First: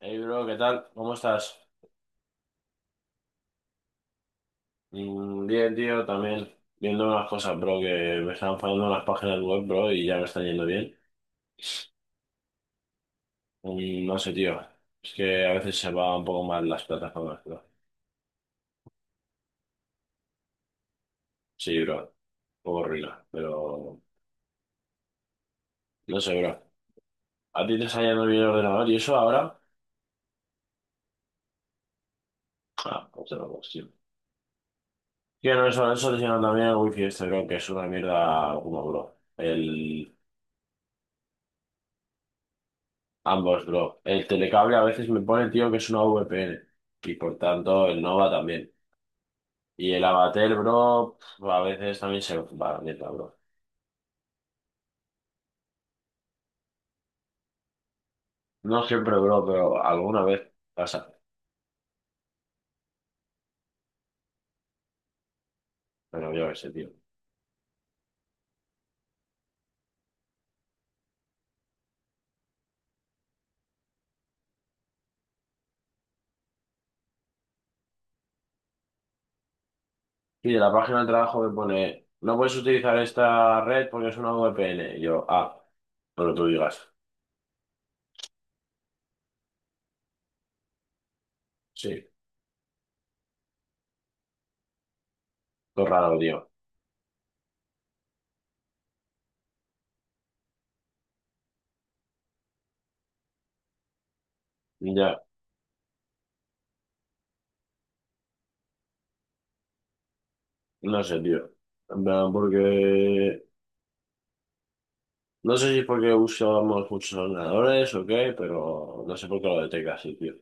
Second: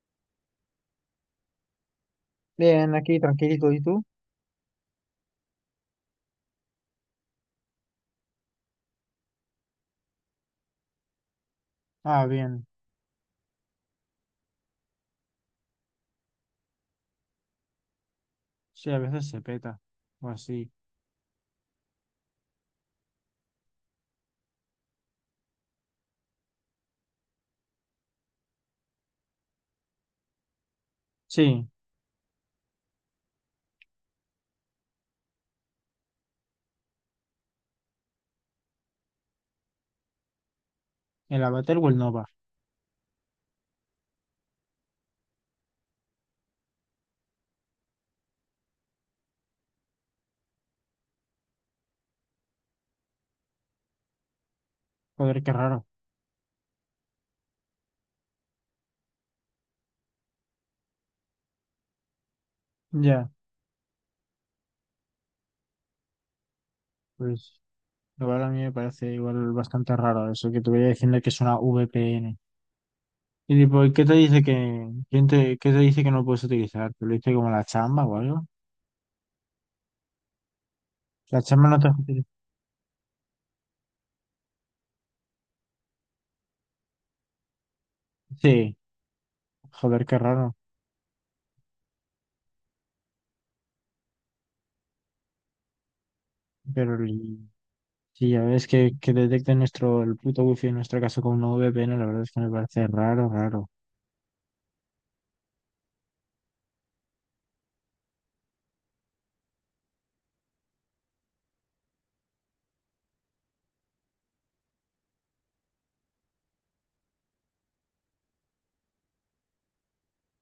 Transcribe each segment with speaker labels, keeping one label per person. Speaker 1: Hey bro, ¿qué tal? ¿Cómo estás?
Speaker 2: Bien, aquí tranquilito, ¿y tú?
Speaker 1: Mm, bien, tío, también viendo unas cosas, bro, que me están fallando las páginas web, bro, y ya me están yendo bien.
Speaker 2: Ah, bien.
Speaker 1: Mm, no sé, tío, es que a veces se va un poco mal las plataformas, bro.
Speaker 2: Sí, a veces se peta. O así.
Speaker 1: Sí, bro, un poco ruina, pero no sé, bro. ¿A ti te está yendo bien el ordenador y eso ahora?
Speaker 2: Sí,
Speaker 1: Ah, otra cuestión. Tío, no, eso te llena también el wifi este, bro, que es una mierda como, bro. El...
Speaker 2: el Avatar o el Nova.
Speaker 1: Ambos, bro. El telecable a veces me pone, tío, que es una VPN. Y por tanto, el Nova también. Y el abatel, bro, pf, a veces también se va a la mierda, bro.
Speaker 2: Joder, qué raro.
Speaker 1: No siempre, bro, pero alguna vez pasa.
Speaker 2: Ya,
Speaker 1: Pero yo qué sé, tío.
Speaker 2: pues igual a mí me parece igual bastante raro eso que te voy a diciendo que es una VPN. Y tipo, ¿y qué te dice que, quién te, qué te dice que no puedes utilizar? ¿Te lo dice como la chamba o algo?
Speaker 1: Y de la página de trabajo
Speaker 2: La
Speaker 1: me
Speaker 2: chamba no te deja
Speaker 1: pone,
Speaker 2: utilizar.
Speaker 1: no puedes utilizar esta red porque es una VPN. Y yo, ah, pero tú digas.
Speaker 2: Sí, joder, qué raro.
Speaker 1: Sí, todo raro, tío.
Speaker 2: Pero el- sí, ya ves que detecten nuestro, el puto wifi en nuestro caso con una VPN, la verdad es que me parece raro, raro.
Speaker 1: Ya, no sé, tío. En plan, porque... No sé si es porque usamos muchos ordenadores o qué, pero no sé por qué lo detecta así, tío.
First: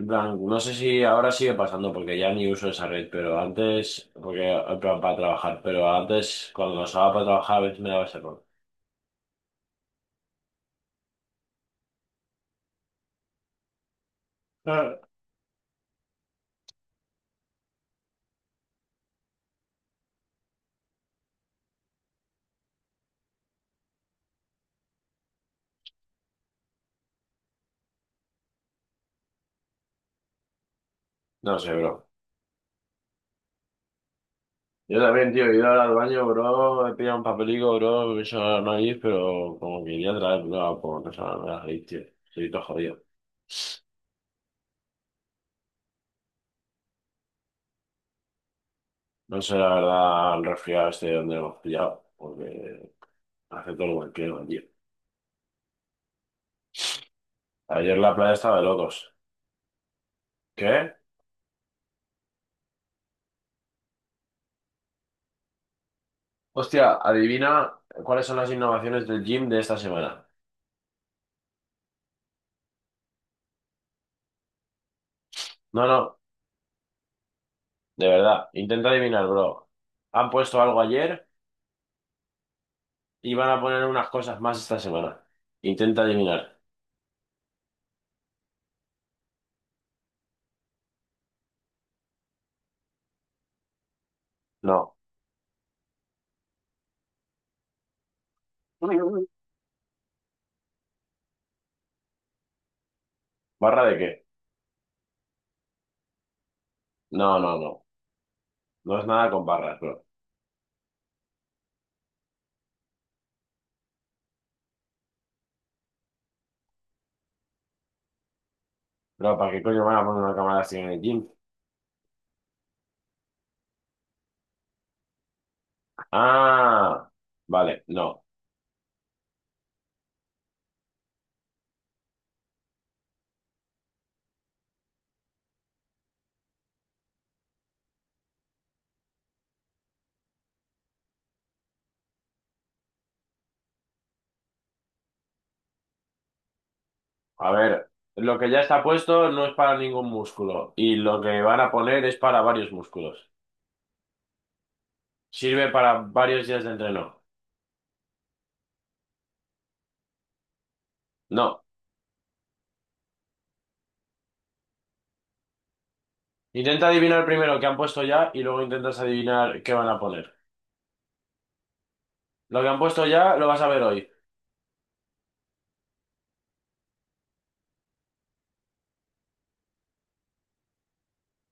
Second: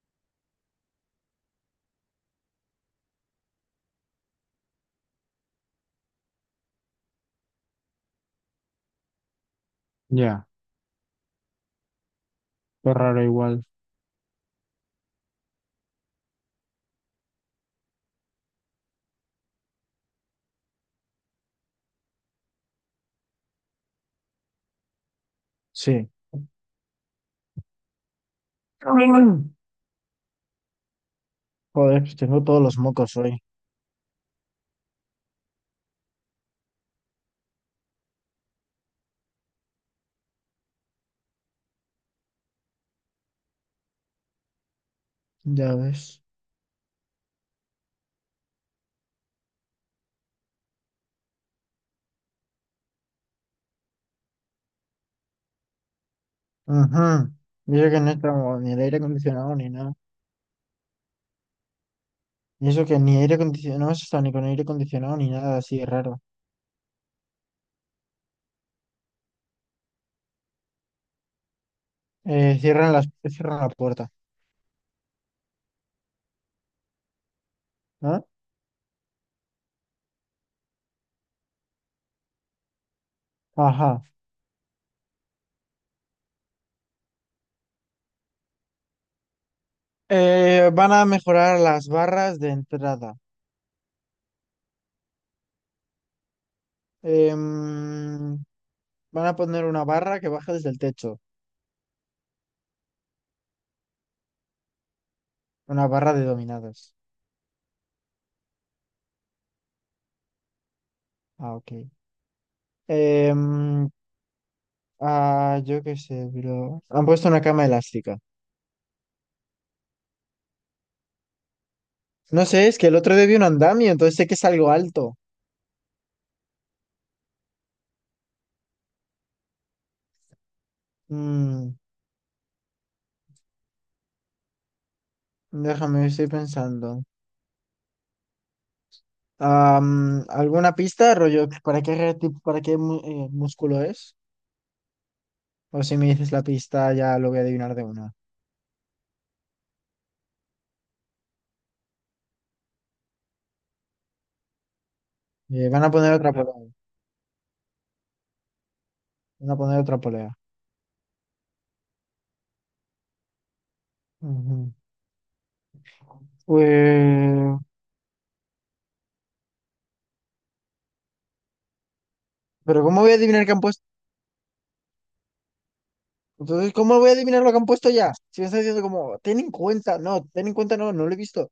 Speaker 1: En plan, no sé si ahora sigue pasando porque ya ni uso esa red, pero antes, porque en plan, para trabajar, pero antes cuando lo usaba para trabajar a veces me daba ese error.
Speaker 2: Ya, pues raro igual.
Speaker 1: Ah,
Speaker 2: Sí. Mm.
Speaker 1: no sé, bro.
Speaker 2: Joder, pues tengo todos los mocos hoy.
Speaker 1: Yo también, tío, he ido ahora al baño, bro, he pillado un papelico, bro, me he hecho la nariz, pero como que quería traer, bro, como no sé, me va la nariz, tío. Estoy todo jodido.
Speaker 2: Ya ves.
Speaker 1: No sé, la verdad, el resfriado este de donde hemos pillado, porque hace todo lo que quiero, tío.
Speaker 2: Ajá. Y eso
Speaker 1: Ayer
Speaker 2: que
Speaker 1: la
Speaker 2: no
Speaker 1: playa estaba
Speaker 2: estamos
Speaker 1: de
Speaker 2: ni el aire
Speaker 1: locos.
Speaker 2: acondicionado ni nada.
Speaker 1: ¿Qué?
Speaker 2: Y eso que ni aire acondicionado, no hemos estado ni con aire acondicionado ni nada así de raro.
Speaker 1: Hostia, adivina cuáles son las innovaciones del gym de esta semana.
Speaker 2: Cierran las, cierran la puerta,
Speaker 1: No, no, de
Speaker 2: ¿no?
Speaker 1: verdad, intenta adivinar, bro. Han puesto algo ayer y van a poner
Speaker 2: Ajá.
Speaker 1: unas cosas más esta semana. Intenta adivinar.
Speaker 2: Van a mejorar las barras de entrada.
Speaker 1: No.
Speaker 2: Em, Van a poner una barra que baja desde el techo.
Speaker 1: ¿Barra de qué?
Speaker 2: Una barra de dominadas.
Speaker 1: No, no, no. No es nada con barras, bro.
Speaker 2: Ah, ok. Em, yo qué sé, bro. Han puesto una cama elástica.
Speaker 1: Bro, ¿para qué coño van a poner una cámara así en el gym?
Speaker 2: No sé, es que el otro día vi un andamio, entonces sé que es algo alto.
Speaker 1: Ah, vale, no.
Speaker 2: Mm, déjame, estoy pensando. ¿Alguna pista, rollo? ¿Para qué músculo es? O si me dices la pista, ya lo voy a
Speaker 1: A
Speaker 2: adivinar de
Speaker 1: ver,
Speaker 2: una.
Speaker 1: lo que ya está puesto no es para ningún músculo y lo que van a poner es para varios músculos. Sirve
Speaker 2: Van a
Speaker 1: para
Speaker 2: poner otra
Speaker 1: varios días de
Speaker 2: polea.
Speaker 1: entreno.
Speaker 2: Van a poner otra polea.
Speaker 1: No.
Speaker 2: Ujú.
Speaker 1: Intenta adivinar
Speaker 2: Eh,
Speaker 1: primero qué han puesto ya y luego intentas adivinar qué van a poner. Lo que han
Speaker 2: pero ¿cómo
Speaker 1: puesto
Speaker 2: voy a
Speaker 1: ya
Speaker 2: adivinar
Speaker 1: lo
Speaker 2: que
Speaker 1: vas
Speaker 2: han
Speaker 1: a ver
Speaker 2: puesto?
Speaker 1: hoy.
Speaker 2: Entonces, ¿cómo voy a adivinar lo que han puesto ya? Si me estás diciendo como, ten en cuenta, no, ten en cuenta, no, no lo he visto.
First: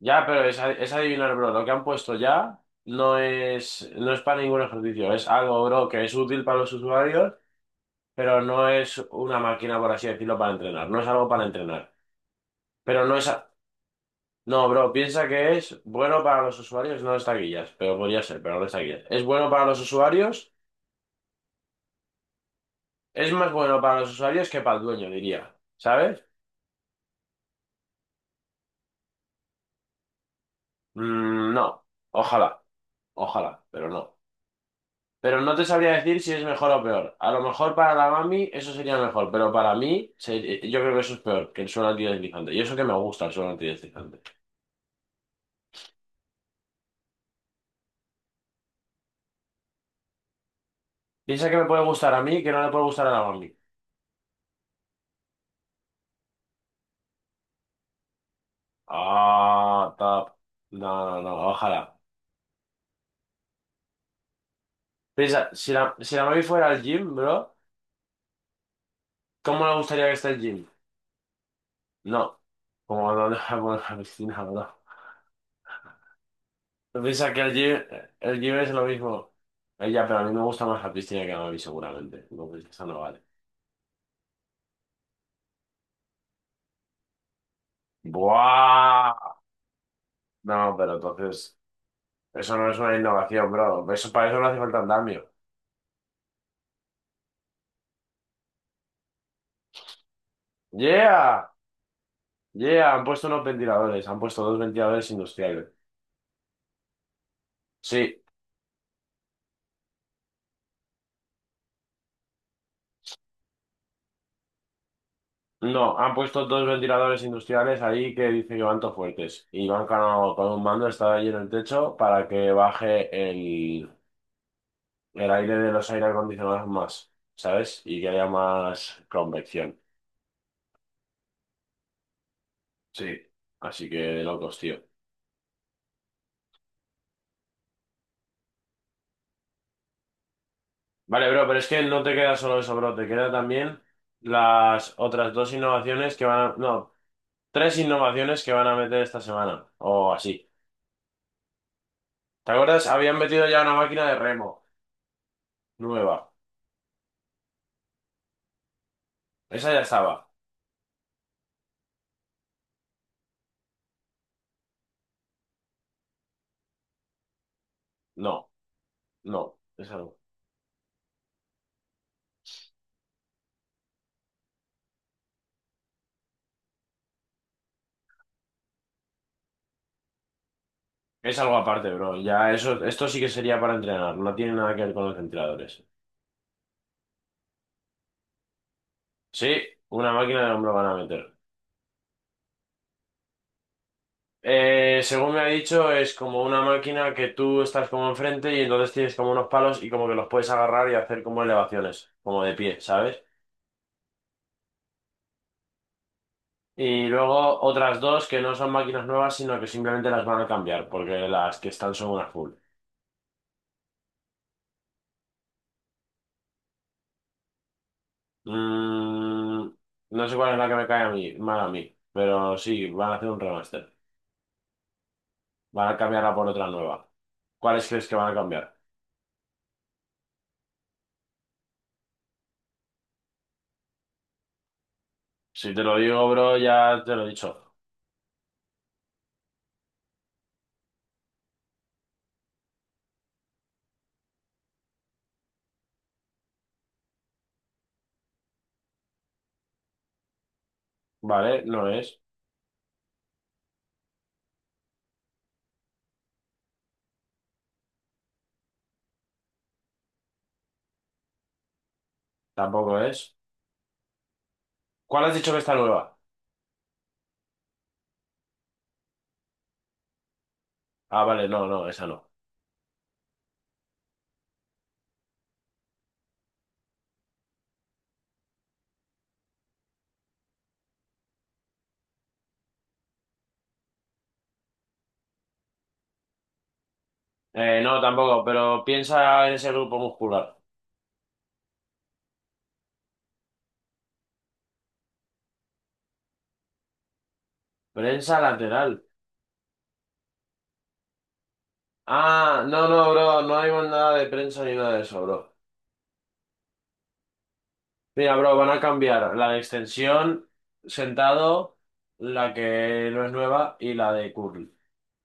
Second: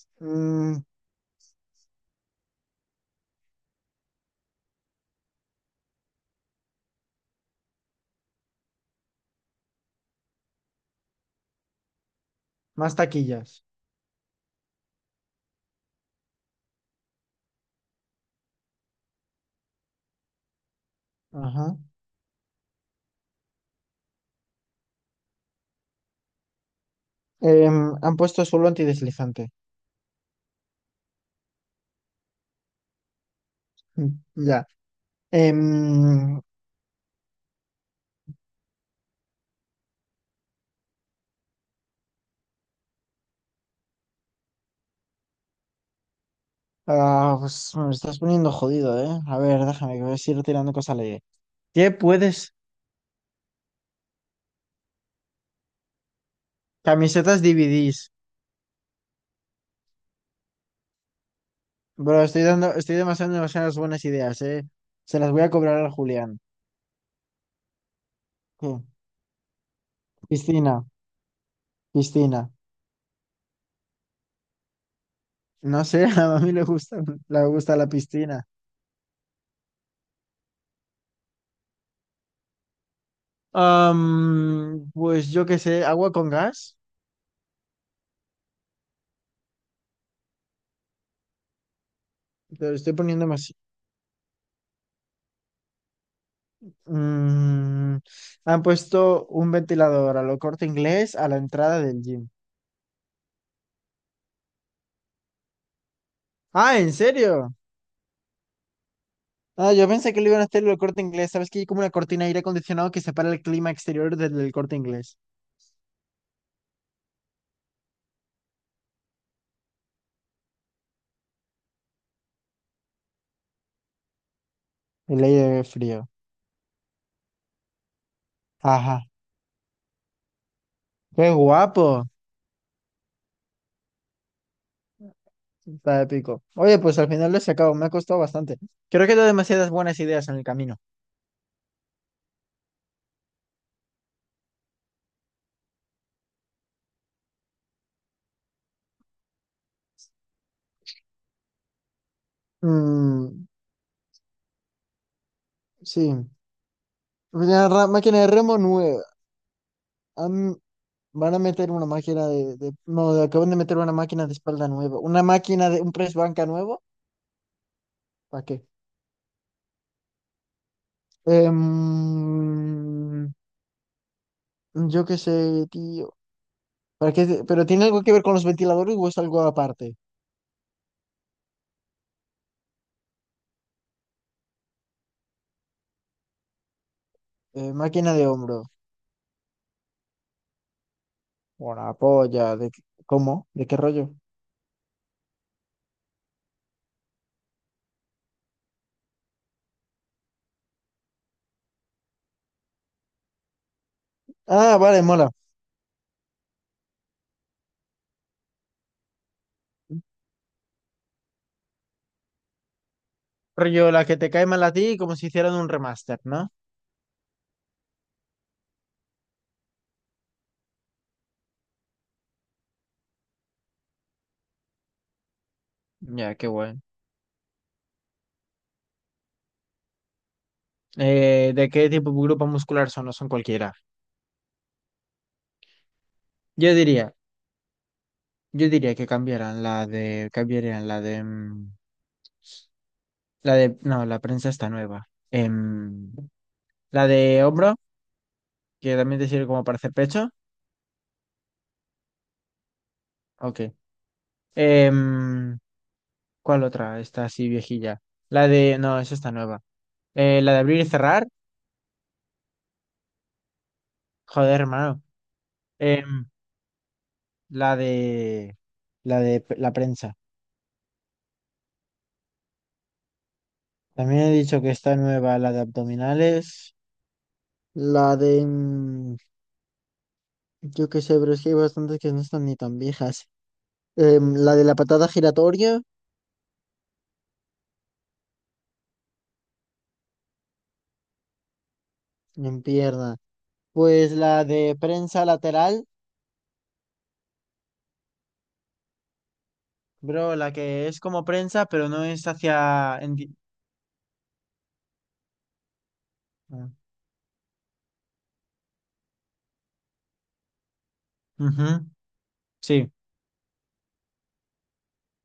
Speaker 1: Ya, pero es, a-
Speaker 2: Mm,
Speaker 1: es adivinar, bro. Lo que han puesto ya no es para ningún ejercicio. Es algo, bro, que es útil para los usuarios, pero no es una máquina, por así decirlo, para entrenar. No es algo para entrenar.
Speaker 2: más
Speaker 1: Pero no es... a-
Speaker 2: taquillas.
Speaker 1: No, bro, piensa que es bueno para los usuarios, no es taquillas, pero podría ser, pero no es taquillas. Es bueno para los usuarios,
Speaker 2: Ajá.
Speaker 1: es más bueno para los usuarios que para el dueño, diría. ¿Sabes?
Speaker 2: Han puesto suelo antideslizante.
Speaker 1: Mm, no. Ojalá. Ojalá, pero no.
Speaker 2: Ya.
Speaker 1: Pero no te sabría decir si
Speaker 2: Em,
Speaker 1: es mejor o peor. A lo mejor para la mami eso sería mejor, pero para mí se- yo creo que eso es peor que el suelo antideslizante. Y eso que me gusta el suelo antideslizante.
Speaker 2: pues me estás poniendo jodido, ¿eh? A ver, déjame que voy a ir tirando cosas a la idea.
Speaker 1: Piensa que me puede
Speaker 2: ¿Qué
Speaker 1: gustar a mí, que
Speaker 2: puedes?
Speaker 1: no le puede gustar a la mami.
Speaker 2: Camisetas DVDs.
Speaker 1: Ah, tap. No, no, no, ojalá.
Speaker 2: Bro, estoy dando, demasiadas buenas ideas, ¿eh? Se las voy
Speaker 1: Piensa,
Speaker 2: a
Speaker 1: si
Speaker 2: cobrar
Speaker 1: la,
Speaker 2: al
Speaker 1: si la
Speaker 2: Julián.
Speaker 1: mami fuera al gym, bro,
Speaker 2: Sí.
Speaker 1: ¿cómo le gustaría que esté el gym?
Speaker 2: Piscina,
Speaker 1: No,
Speaker 2: piscina.
Speaker 1: como no deja poner la piscina, bro.
Speaker 2: No sé, a mí
Speaker 1: Piensa que
Speaker 2: le gusta la
Speaker 1: el
Speaker 2: piscina.
Speaker 1: gym es lo mismo. Ella, pero a mí me gusta más la piscina que la mami, seguramente. Entonces, eso no vale.
Speaker 2: Pues yo qué sé, agua con gas.
Speaker 1: ¡Buah! No, pero entonces, eso
Speaker 2: Te
Speaker 1: no
Speaker 2: lo
Speaker 1: es
Speaker 2: estoy
Speaker 1: una
Speaker 2: poniendo
Speaker 1: innovación,
Speaker 2: más.
Speaker 1: bro. Eso, para eso no hace falta andamio.
Speaker 2: Mm, han puesto un ventilador a lo Corte Inglés a la
Speaker 1: ¡Yeah!
Speaker 2: entrada del gym.
Speaker 1: ¡Yeah! Han puesto unos ventiladores, han puesto dos ventiladores industriales.
Speaker 2: Ah, ¿en serio?
Speaker 1: Sí,
Speaker 2: Ah, yo pensé que lo iban a hacer el Corte Inglés. ¿Sabes que hay como una cortina de aire acondicionado que separa el clima exterior del Corte Inglés?
Speaker 1: no, han puesto dos ventiladores industriales ahí que dicen que van todos fuertes. Y van con un mando, está ahí en el techo para que baje
Speaker 2: El
Speaker 1: el aire
Speaker 2: aire
Speaker 1: de los aire
Speaker 2: frío.
Speaker 1: acondicionados más, ¿sabes? Y que haya
Speaker 2: Ajá.
Speaker 1: más convección.
Speaker 2: Qué guapo.
Speaker 1: Sí. Así que de locos, tío.
Speaker 2: Está épico. Oye, pues al final lo he sacado. Me ha costado bastante. Creo que he dado demasiadas buenas ideas en el camino.
Speaker 1: Vale, bro, pero es que no te queda solo eso, bro, te queda también las otras dos innovaciones que van a... No, tres innovaciones que van a meter esta semana, o así. ¿Te acuerdas? Habían
Speaker 2: Mm,
Speaker 1: metido ya una máquina de remo
Speaker 2: sí.
Speaker 1: nueva.
Speaker 2: Máquina de remo nueva.
Speaker 1: Esa ya estaba.
Speaker 2: Am- van a meter una máquina de- No, de- Acaban de meter una máquina de espalda nueva. Una máquina de un press banca nuevo. ¿Para
Speaker 1: No,
Speaker 2: qué?
Speaker 1: no, es algo.
Speaker 2: Em, Yo qué sé, tío. ¿Pero tiene algo que ver con los ventiladores o es algo aparte?
Speaker 1: Es algo aparte, bro. Ya eso, esto sí que sería para entrenar, no tiene nada que ver con los ventiladores.
Speaker 2: Máquina de hombro.
Speaker 1: Sí, una máquina de hombro van a meter.
Speaker 2: Una polla. ¿Cómo? ¿De qué rollo?
Speaker 1: Según me ha dicho, es como una máquina que tú estás como enfrente y entonces tienes como unos palos y como que los puedes agarrar y hacer como elevaciones, como de pie, ¿sabes?
Speaker 2: Ah, vale, mola.
Speaker 1: Y luego otras dos que no son máquinas nuevas, sino que simplemente las van a cambiar, porque las que están son una full.
Speaker 2: Rollo, la que te cae mal a ti, como si hicieran un remaster, ¿no?
Speaker 1: Mm, no sé cuál es la que me cae a mí, mal a mí, pero sí, van a hacer un remaster. Van a cambiarla
Speaker 2: Ya,
Speaker 1: por
Speaker 2: qué
Speaker 1: otra
Speaker 2: bueno.
Speaker 1: nueva. ¿Cuáles crees que van a cambiar?
Speaker 2: ¿De qué tipo de grupo muscular son? No son cualquiera.
Speaker 1: Si te lo digo, bro,
Speaker 2: Yo
Speaker 1: ya te
Speaker 2: diría,
Speaker 1: lo he dicho.
Speaker 2: yo diría que cambiaran la de, cambiarían la de, mm, la de, no, la prensa está nueva. La de hombro, que también te sirve como para hacer pecho.
Speaker 1: Vale, no es,
Speaker 2: Ok. Em, ¿Cuál otra? Está así viejilla. La de. No, esa está nueva. La de abrir y cerrar.
Speaker 1: tampoco es.
Speaker 2: Joder, hermano.
Speaker 1: ¿Cuál has dicho que está nueva?
Speaker 2: Em, la de. La de la prensa.
Speaker 1: Ah, vale, no, no, esa no.
Speaker 2: También he dicho que está nueva la de abdominales. La de. Mm, yo qué sé, pero es que hay bastantes que no están ni tan viejas. La de la patada giratoria.
Speaker 1: No, tampoco, pero piensa en ese grupo muscular.
Speaker 2: En pierna. Pues la de prensa lateral.
Speaker 1: Prensa lateral.
Speaker 2: Bro, la que es como prensa, pero no es
Speaker 1: Ah, no, no,
Speaker 2: hacia.
Speaker 1: bro, no hay nada de prensa ni nada de eso, bro.
Speaker 2: Ah,
Speaker 1: Mira, bro, van a cambiar la de extensión, sentado,
Speaker 2: ujú,
Speaker 1: la
Speaker 2: sí.
Speaker 1: que no es nueva, y la de curl,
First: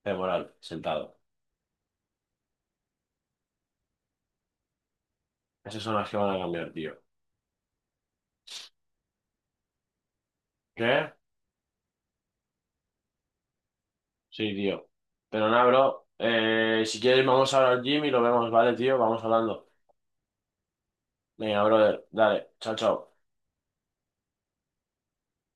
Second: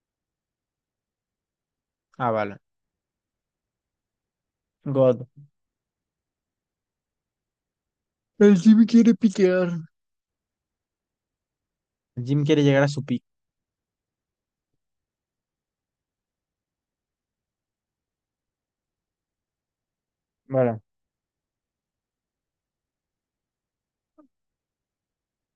Speaker 1: femoral, sentado.
Speaker 2: Ah, vale. God.
Speaker 1: Esas son las que van a cambiar, tío.
Speaker 2: El Jimmy quiere piquear.
Speaker 1: ¿Qué?
Speaker 2: Jim quiere llegar a su pico.
Speaker 1: Sí, tío. Pero nada, bro, si quieres vamos ahora al gym y lo vemos, ¿vale, tío? Vamos hablando.
Speaker 2: Bueno,
Speaker 1: Venga, brother, dale, chao, chao.